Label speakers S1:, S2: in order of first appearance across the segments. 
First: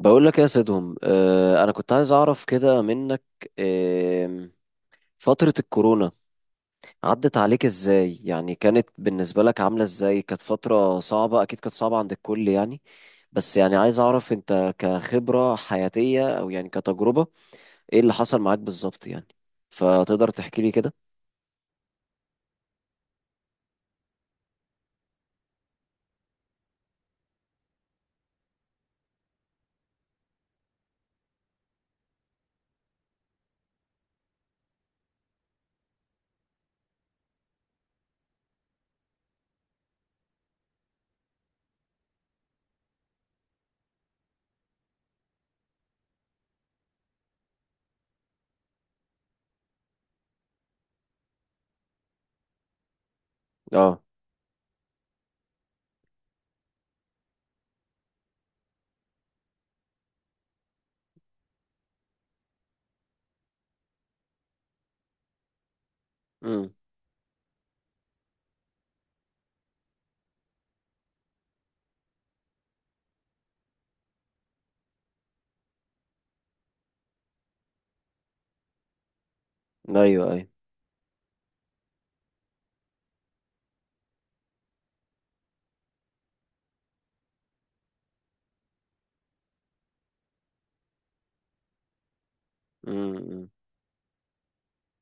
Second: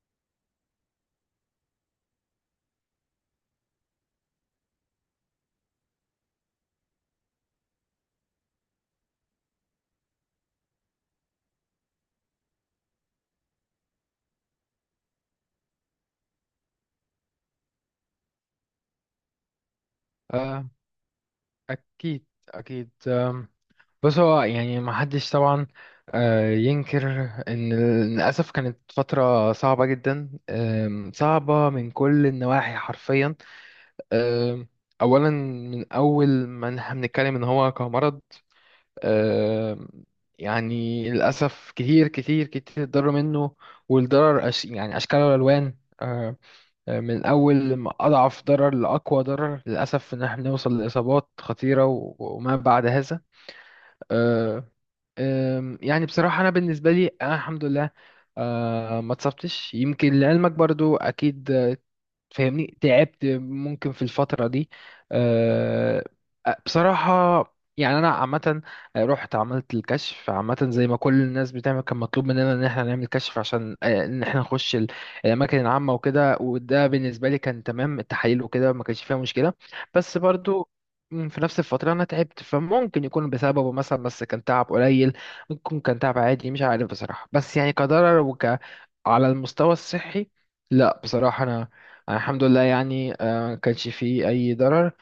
S1: بقول لك يا سيدهم، انا كنت عايز اعرف كده منك. آه فترة الكورونا عدت عليك ازاي؟ يعني كانت بالنسبة لك عاملة ازاي؟ كانت فترة صعبة، اكيد كانت صعبة عند الكل يعني. بس يعني عايز اعرف انت كخبرة حياتية او يعني كتجربة، ايه اللي حصل معاك بالظبط يعني؟ فتقدر تحكي
S2: آه،
S1: لي كده.
S2: أكيد أكيد. بص، هو يعني ما حدش طبعا ينكر إن للأسف كانت فترة صعبة جدا، صعبة من كل النواحي حرفيا. آم، أولا، من أول ما إن إحنا بنتكلم إن هو كمرض، آم، يعني للأسف كتير كتير كتير اتضرر منه. والضرر أش يعني أشكال وألوان، من أول ما أضعف ضرر لأقوى ضرر. للأسف إن إحنا بنوصل لإصابات خطيرة وما بعد هذا.
S1: اه.
S2: آه، يعني بصراحة أنا بالنسبة لي، أنا الحمد لله ما اتصبتش. يمكن لعلمك برضو، أكيد فاهمني، تعبت ممكن في الفترة دي أه،
S1: امم.
S2: بصراحة. يعني أنا عامة رحت عملت الكشف، عامة زي ما كل الناس بتعمل. كان مطلوب مننا إن احنا نعمل كشف عشان إن احنا نخش الأماكن العامة وكده. وده بالنسبة لي كان تمام، التحاليل وكده ما كانش فيها مشكلة.
S1: ايوه،
S2: بس
S1: ايوه.
S2: برضو في نفس الفترة أنا تعبت، فممكن يكون بسببه مثلا، بس كان تعب قليل. ممكن يكون كان تعب عادي، مش عارف بصراحة. بس يعني كضرر على المستوى الصحي، لا بصراحة أنا الحمد لله يعني
S1: امم.
S2: ما كانش فيه أي ضرر.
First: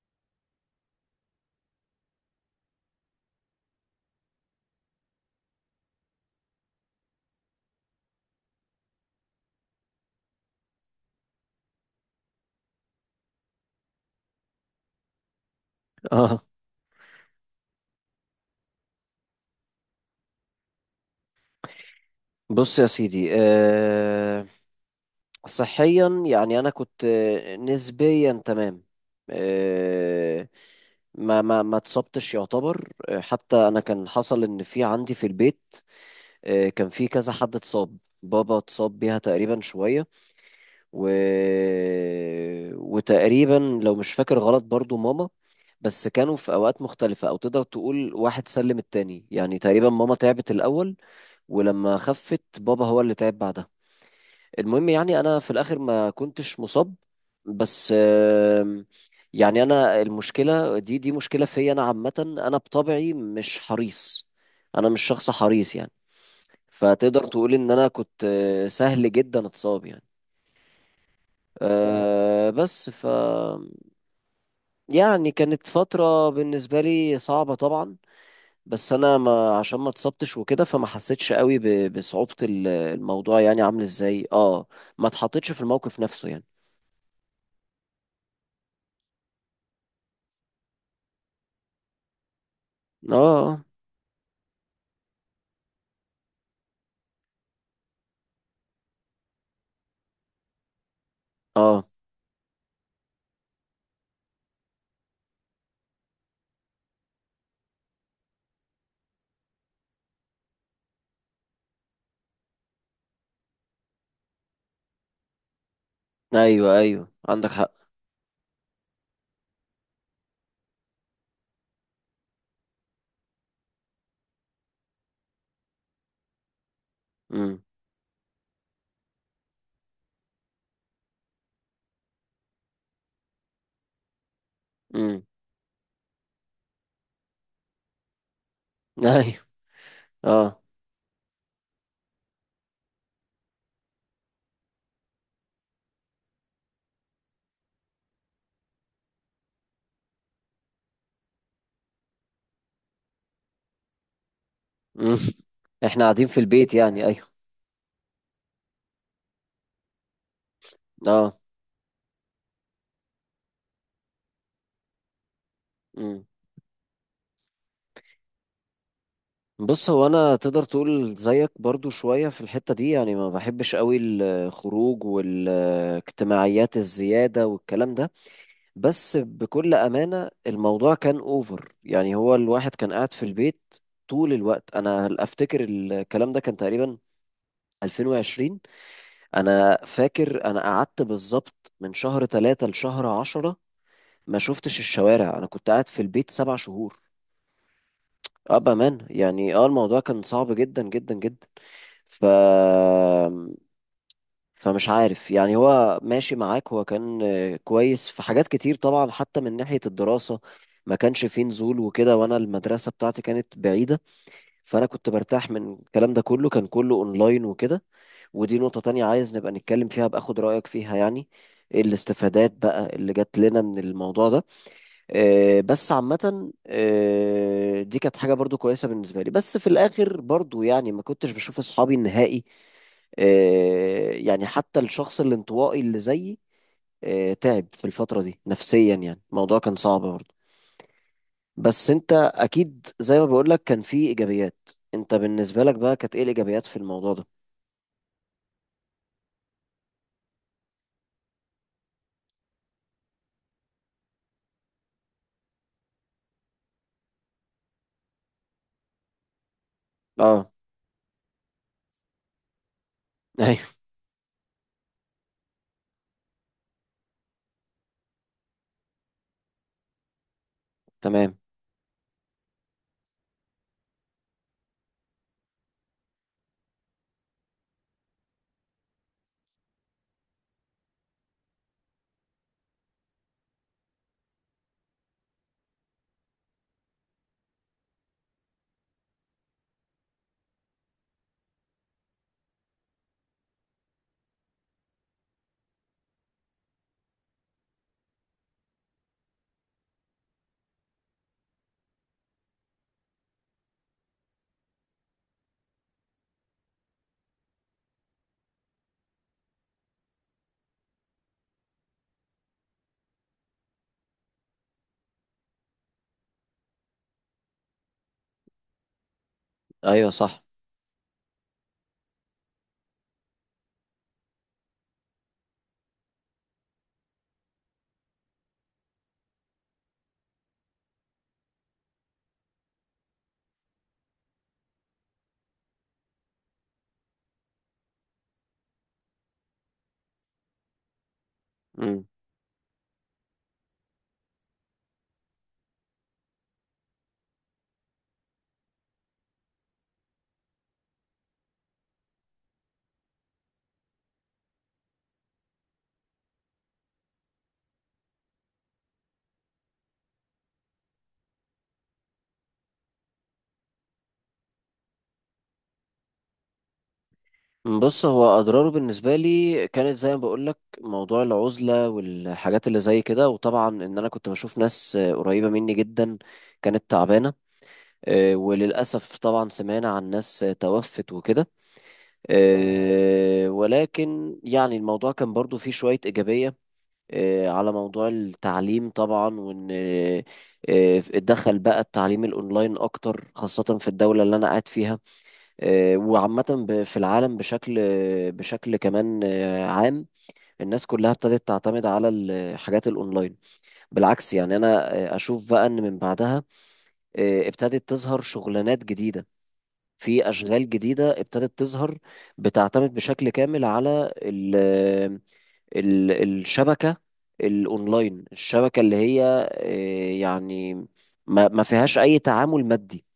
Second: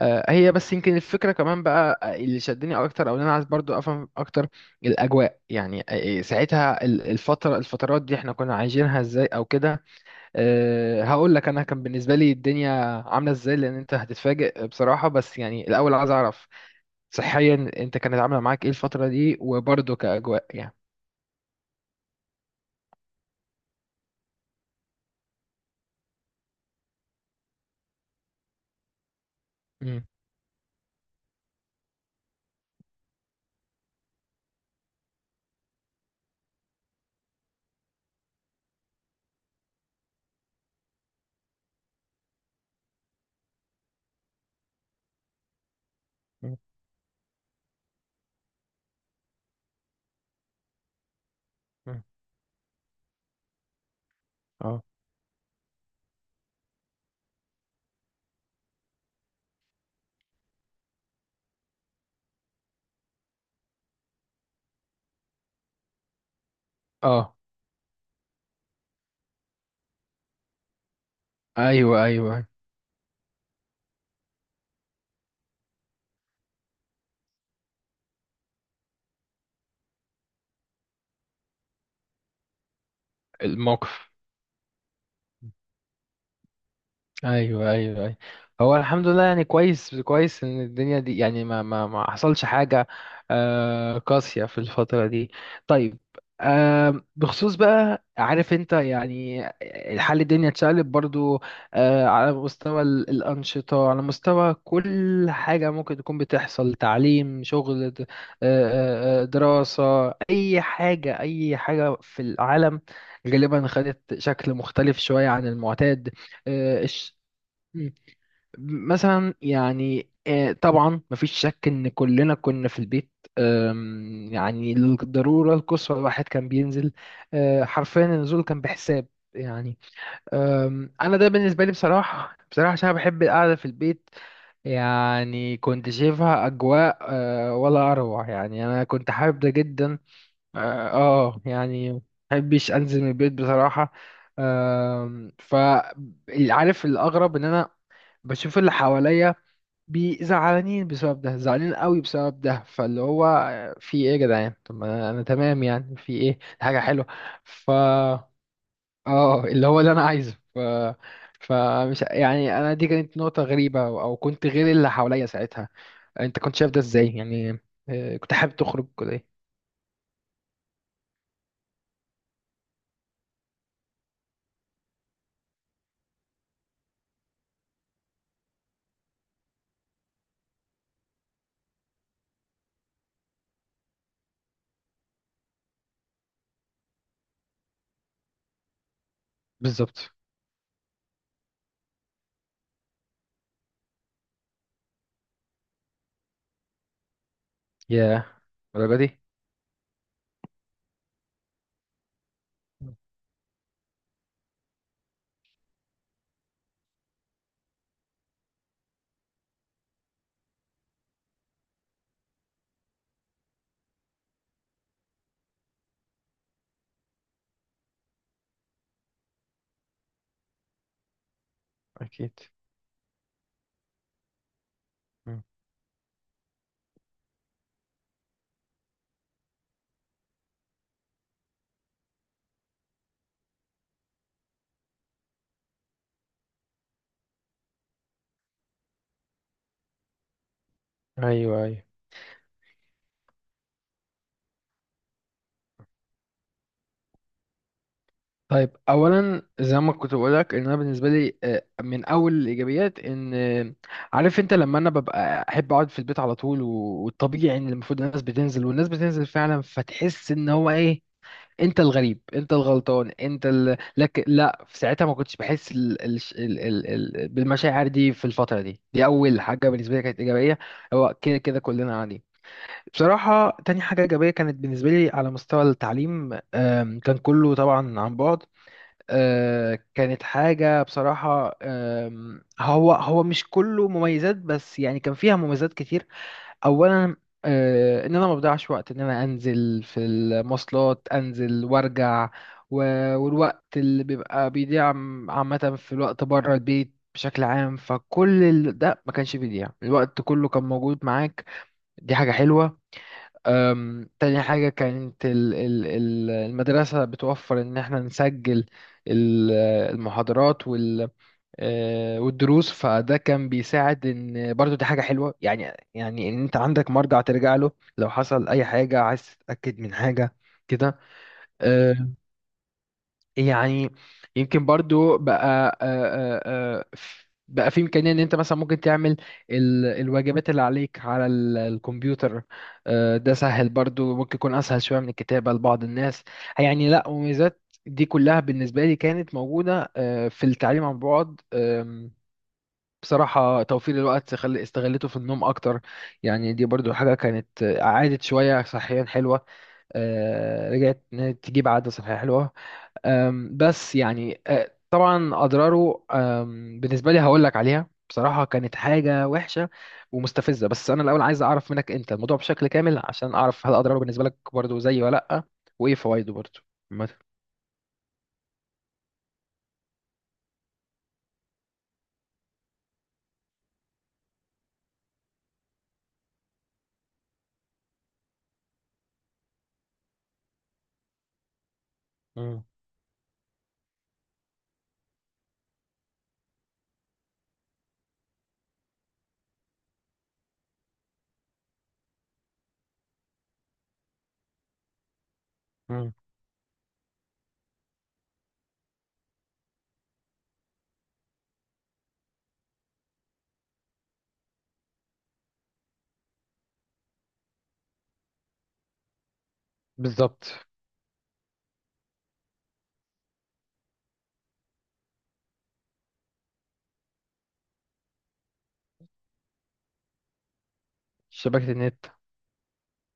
S2: هي بس يمكن الفكرة كمان بقى، اللي شدني أكتر، أو اللي أنا عايز برضو أفهم أكتر الأجواء يعني، ساعتها الفترات دي إحنا كنا عايشينها إزاي أو كده. هقول لك، انا كان بالنسبه لي الدنيا عامله ازاي، لان انت هتتفاجئ بصراحه. بس يعني الاول عايز
S1: اه.
S2: اعرف صحيا انت كانت عامله معاك ايه الفتره دي، وبرضه كاجواء يعني.
S1: بص يا سيدي، صحيا يعني انا كنت نسبيا تمام.
S2: مم.
S1: آه، ما اتصبتش يعتبر. حتى انا كان حصل ان في عندي في البيت، كان في كذا حد اتصاب. بابا اتصاب بيها تقريبا شوية، و... وتقريبا لو مش فاكر غلط برضو ماما. بس كانوا في
S2: مم.
S1: اوقات مختلفة، او تقدر تقول واحد سلم التاني يعني. تقريبا ماما تعبت الاول، ولما
S2: مم.
S1: خفت بابا هو اللي تعب بعدها.
S2: اه.
S1: المهم يعني انا في الاخر ما كنتش مصاب. بس آم، يعني انا المشكله دي مشكله فيا انا عامه. انا بطبعي مش حريص، انا مش شخص حريص يعني. فتقدر
S2: اه.
S1: تقول ان انا كنت سهل جدا اتصاب يعني.
S2: ايوه، ايوه،
S1: أه بس ف يعني كانت فتره بالنسبه لي صعبه طبعا، بس انا ما عشان ما اتصبتش وكده فما حسيتش قوي بصعوبه الموضوع، يعني عامل
S2: الموقف.
S1: ازاي. اه، ما اتحطيتش في الموقف نفسه يعني.
S2: ايوه، ايوه، ايوه، هو الحمد لله يعني. كويس كويس ان الدنيا دي يعني ما حصلش حاجه
S1: اه.
S2: قاسيه في الفتره دي. طيب، بخصوص بقى، عارف انت يعني الحال، الدنيا اتشقلب برضو
S1: اه.
S2: على مستوى الانشطه، على مستوى كل حاجه ممكن تكون بتحصل: تعليم، شغل، دراسه، اي حاجه اي حاجه في العالم غالبا خدت شكل مختلف شويه عن المعتاد.
S1: ايوه، ايوه، عندك حق.
S2: مم. مثلا يعني، طبعا مفيش شك ان كلنا كنا في البيت. يعني للضرورة القصوى الواحد كان بينزل،
S1: امم.
S2: حرفيا النزول كان بحساب يعني. انا ده بالنسبة لي بصراحة، بصراحة عشان أنا بحب القعدة في البيت.
S1: امم.
S2: يعني كنت شايفها اجواء ولا اروع، يعني انا كنت
S1: ايوه.
S2: حابب ده جدا. اه،
S1: اه.
S2: يعني محبش انزل من البيت بصراحة. آم، ف عارف الاغرب ان انا بشوف اللي حواليا زعلانين بسبب ده، زعلانين قوي بسبب ده، فاللي هو في ايه يا جدعان؟ طب ما انا
S1: امم.
S2: أنا تمام يعني،
S1: احنا
S2: في
S1: قاعدين
S2: ايه؟
S1: في البيت
S2: حاجه
S1: يعني،
S2: حلوه،
S1: ايوه.
S2: ف اه اللي هو اللي انا عايزه.
S1: اه.
S2: فمش يعني، انا دي كانت نقطه غريبه، او كنت غير اللي حواليا ساعتها.
S1: امم.
S2: انت كنت شايف ده ازاي يعني؟ كنت حابب تخرج ولا ايه؟
S1: بص، هو انا تقدر تقول زيك برضو شوية في الحتة دي، يعني ما بحبش قوي الخروج والاجتماعيات الزيادة والكلام ده. بس بكل أمانة الموضوع كان اوفر، يعني هو الواحد كان قاعد في البيت طول الوقت. انا افتكر الكلام ده كان تقريبا 2020. انا
S2: بالظبط.
S1: فاكر انا قعدت بالظبط من شهر 3 لشهر 10. ما شفتش الشوارع، انا كنت قاعد في البيت 7 شهور.
S2: يا
S1: اه،
S2: الدرجه
S1: بامان
S2: دي؟
S1: يعني. اه، الموضوع كان صعب جدا جدا جدا. ف فمش عارف يعني، هو ماشي معاك. هو كان كويس في حاجات كتير طبعا، حتى من ناحية الدراسة ما كانش فيه نزول وكده، وانا المدرسة بتاعتي كانت بعيدة، فانا كنت برتاح من الكلام ده كله. كان كله اونلاين وكده. ودي نقطة تانية عايز نبقى نتكلم فيها، بأخد رأيك فيها يعني،
S2: اكيد.
S1: الاستفادات بقى اللي جات لنا من الموضوع ده.
S2: مم.
S1: بس عامة دي كانت حاجة برضو كويسة بالنسبة لي. بس في الآخر برضو يعني ما كنتش بشوف أصحابي النهائي. يعني حتى الشخص الانطوائي اللي زيي تعب في الفترة دي نفسيا. يعني الموضوع كان صعب برضه.
S2: ايوه، ايوه.
S1: بس انت اكيد زي ما بقولك كان في ايجابيات. انت بالنسبة لك بقى كانت ايه الايجابيات في الموضوع ده؟
S2: طيب، اولا زي ما كنت بقولك، ان انا بالنسبه لي من اول الايجابيات ان عارف انت، لما انا ببقى احب اقعد في البيت على طول، والطبيعي ان المفروض الناس بتنزل، والناس بتنزل فعلا، فتحس ان
S1: اه.
S2: هو ايه، انت الغريب، انت الغلطان،
S1: ايوه.
S2: لا، في ساعتها ما كنتش بحس ال... بالمشاعر دي في الفتره دي. دي اول حاجه بالنسبه لي كانت ايجابيه، هو كده
S1: تمام.
S2: كده كلنا عادي. بصراحه، تاني حاجه ايجابيه كانت بالنسبه لي على مستوى التعليم. كان كله طبعا عن بعد. كانت حاجة بصراحة، هو مش كله مميزات، بس يعني كان فيها مميزات كتير. أولا، إن أنا ما بضيعش وقت إن أنا أنزل في المواصلات، أنزل وأرجع، والوقت اللي بيبقى بيضيع عامة في الوقت بره البيت بشكل عام، فكل ده ما كانش بيضيع، الوقت كله كان موجود معاك. دي حاجة حلوة. تاني حاجة كانت المدرسة بتوفر إن إحنا نسجل ال- المحاضرات والدروس. فده كان بيساعد، إن برضو دي حاجة حلوة يعني إن أنت عندك مرجع ترجع له لو حصل أي حاجة، عايز تتأكد من
S1: ايوه،
S2: حاجة
S1: صح.
S2: كده يعني. يمكن برضو بقى بقى في إمكانية إن أنت مثلا ممكن تعمل الواجبات اللي عليك على الكمبيوتر. ده سهل برضو، ممكن يكون أسهل شوية من الكتابة لبعض الناس. يعني لا، مميزات دي كلها بالنسبة لي كانت موجودة في التعليم عن بعد.
S1: مم.
S2: بصراحة توفير الوقت، استغلته في النوم أكتر. يعني دي برضو حاجة كانت عادت شوية، صحيا حلوة. رجعت إن هي تجيب عادة صحية حلوة. بس يعني طبعا اضراره، بالنسبه لي هقول لك عليها بصراحه، كانت حاجه وحشه ومستفزه. بس انا الاول عايز اعرف منك انت الموضوع بشكل كامل، عشان اعرف هل اضراره بالنسبه لك برضو زي، ولا لا، وايه فوائده برضو مثلا.
S1: بص، هو اضراره بالنسبه لي كانت زي ما بقول لك موضوع العزله والحاجات اللي زي كده، وطبعا ان انا كنت بشوف ناس قريبه مني جدا كانت تعبانه. وللاسف طبعا سمعنا عن ناس توفت وكده.
S2: مم.
S1: ولكن يعني الموضوع كان برضو فيه شويه ايجابيه. على موضوع التعليم طبعا، وان اتدخل بقى التعليم الاونلاين اكتر، خاصه في الدوله اللي انا قاعد فيها.
S2: مم.
S1: وعامة في العالم بشكل بشكل كمان آه، عام، الناس كلها ابتدت تعتمد على الحاجات الأونلاين. بالعكس، يعني أنا أشوف بقى إن من بعدها ابتدت تظهر شغلانات جديدة. في
S2: بالظبط.
S1: أشغال جديدة ابتدت تظهر، بتعتمد بشكل كامل على ال ال الشبكة، الأونلاين، الشبكة اللي هي يعني ما
S2: شبكه
S1: فيهاش
S2: النت.
S1: أي تعامل مادي.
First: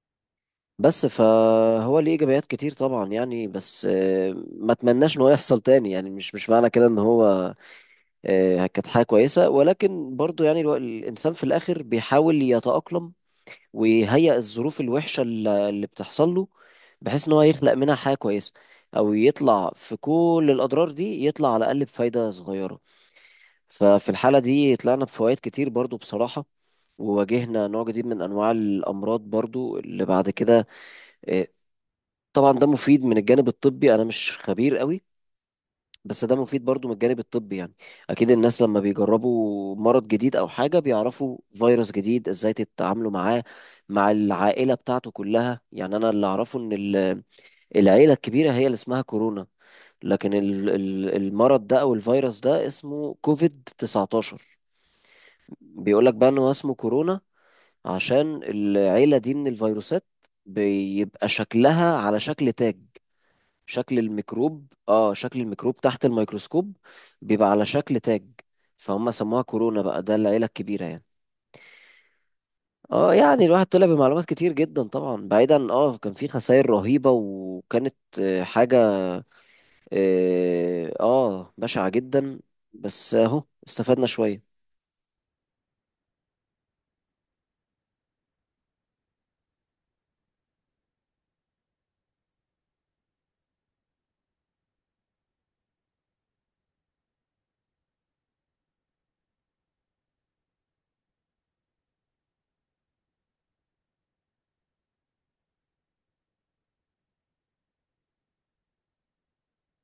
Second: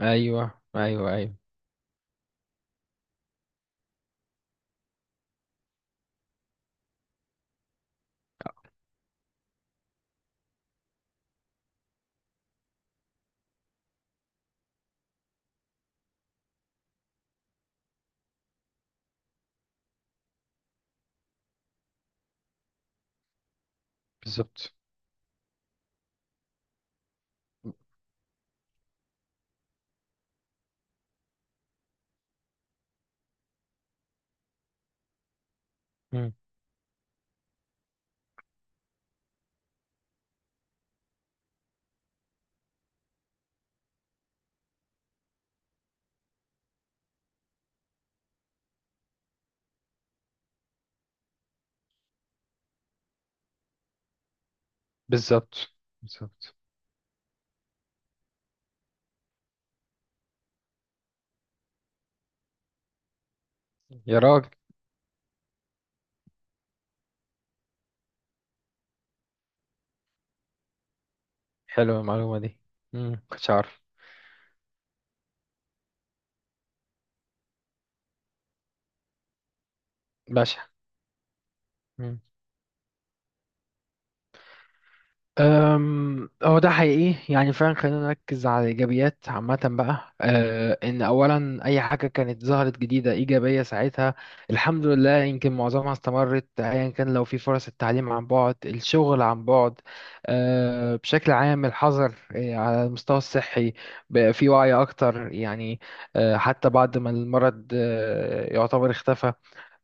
S2: ايوه،
S1: بس
S2: ايوه، ايوه،
S1: فهو ليه ايجابيات كتير طبعا يعني. بس ما اتمناش ان هو يحصل تاني. يعني مش معنى كده ان هو كانت حاجه كويسه، ولكن برضو يعني الانسان في الاخر بيحاول يتاقلم ويهيئ الظروف الوحشه اللي بتحصل له، بحيث ان هو يخلق منها حاجه كويسه، او يطلع في كل الاضرار دي يطلع على الاقل بفايده صغيره. ففي الحاله
S2: بالظبط.
S1: دي طلعنا بفوائد كتير برضو بصراحه. وواجهنا نوع جديد من انواع الامراض برضو اللي بعد كده. آه، طبعا ده مفيد من الجانب الطبي. انا مش خبير قوي، بس
S2: مم.
S1: ده مفيد برضو من الجانب الطبي يعني. اكيد الناس لما بيجربوا مرض جديد او حاجة، بيعرفوا فيروس جديد ازاي تتعاملوا معاه مع العائلة بتاعته كلها. يعني انا اللي اعرفه ان العيلة الكبيرة هي اللي اسمها كورونا، لكن المرض ده او الفيروس ده اسمه كوفيد 19.
S2: بالظبط.
S1: بيقولك بقى ان هو
S2: بالظبط
S1: اسمه كورونا عشان العيلة دي من الفيروسات بيبقى شكلها على شكل تاج. شكل
S2: يا راجل،
S1: الميكروب، اه شكل الميكروب تحت الميكروسكوب بيبقى على شكل تاج، فهم سموها كورونا. بقى ده العيلة الكبيرة يعني.
S2: حلوه المعلومه دي.
S1: اه،
S2: مم،
S1: يعني
S2: كنتش
S1: الواحد
S2: عارف.
S1: طلع بمعلومات كتير جدا طبعا. بعيدا، اه كان في خسائر رهيبة، وكانت حاجة
S2: باشا.
S1: اه بشعة جدا، بس اهو استفدنا شوية.
S2: هو ده حقيقي يعني فعلا. خلينا نركز على الإيجابيات عامة بقى، إن أولا أي حاجة كانت ظهرت جديدة إيجابية ساعتها، الحمد لله يمكن معظمها استمرت، أيا كان، لو في فرص التعليم عن بعد، الشغل عن بعد، بشكل عام الحظر. على المستوى الصحي بقى في وعي أكتر يعني، حتى بعد ما المرض يعتبر اختفى.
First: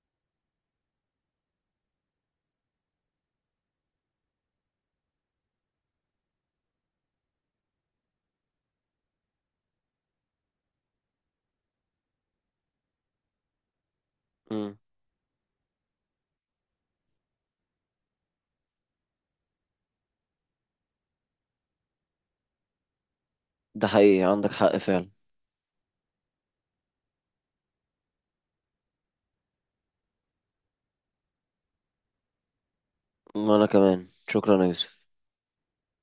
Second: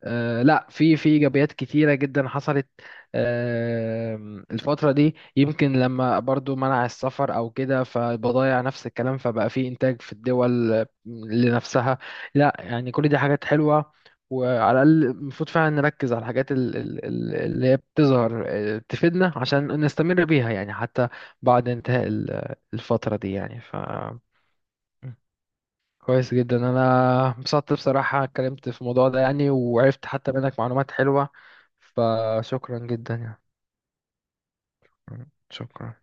S2: لا، في ايجابيات كتيره جدا حصلت الفتره دي. يمكن لما برضو منع السفر او كده، فالبضائع نفس الكلام، فبقى في انتاج في الدول لنفسها. لا يعني، كل دي حاجات حلوه.
S1: مم.
S2: وعلى الاقل المفروض فعلا نركز على الحاجات اللي هي بتظهر تفيدنا، عشان نستمر بيها، يعني حتى بعد انتهاء الفتره دي يعني.
S1: ده حقيقي، عندك حق فعلا.
S2: كويس جدا، انا انبسطت بصراحة اتكلمت في الموضوع ده يعني، وعرفت حتى منك معلومات حلوة. فشكرا جدا يعني.
S1: وانا كمان شكرا يا يوسف.
S2: شكرا.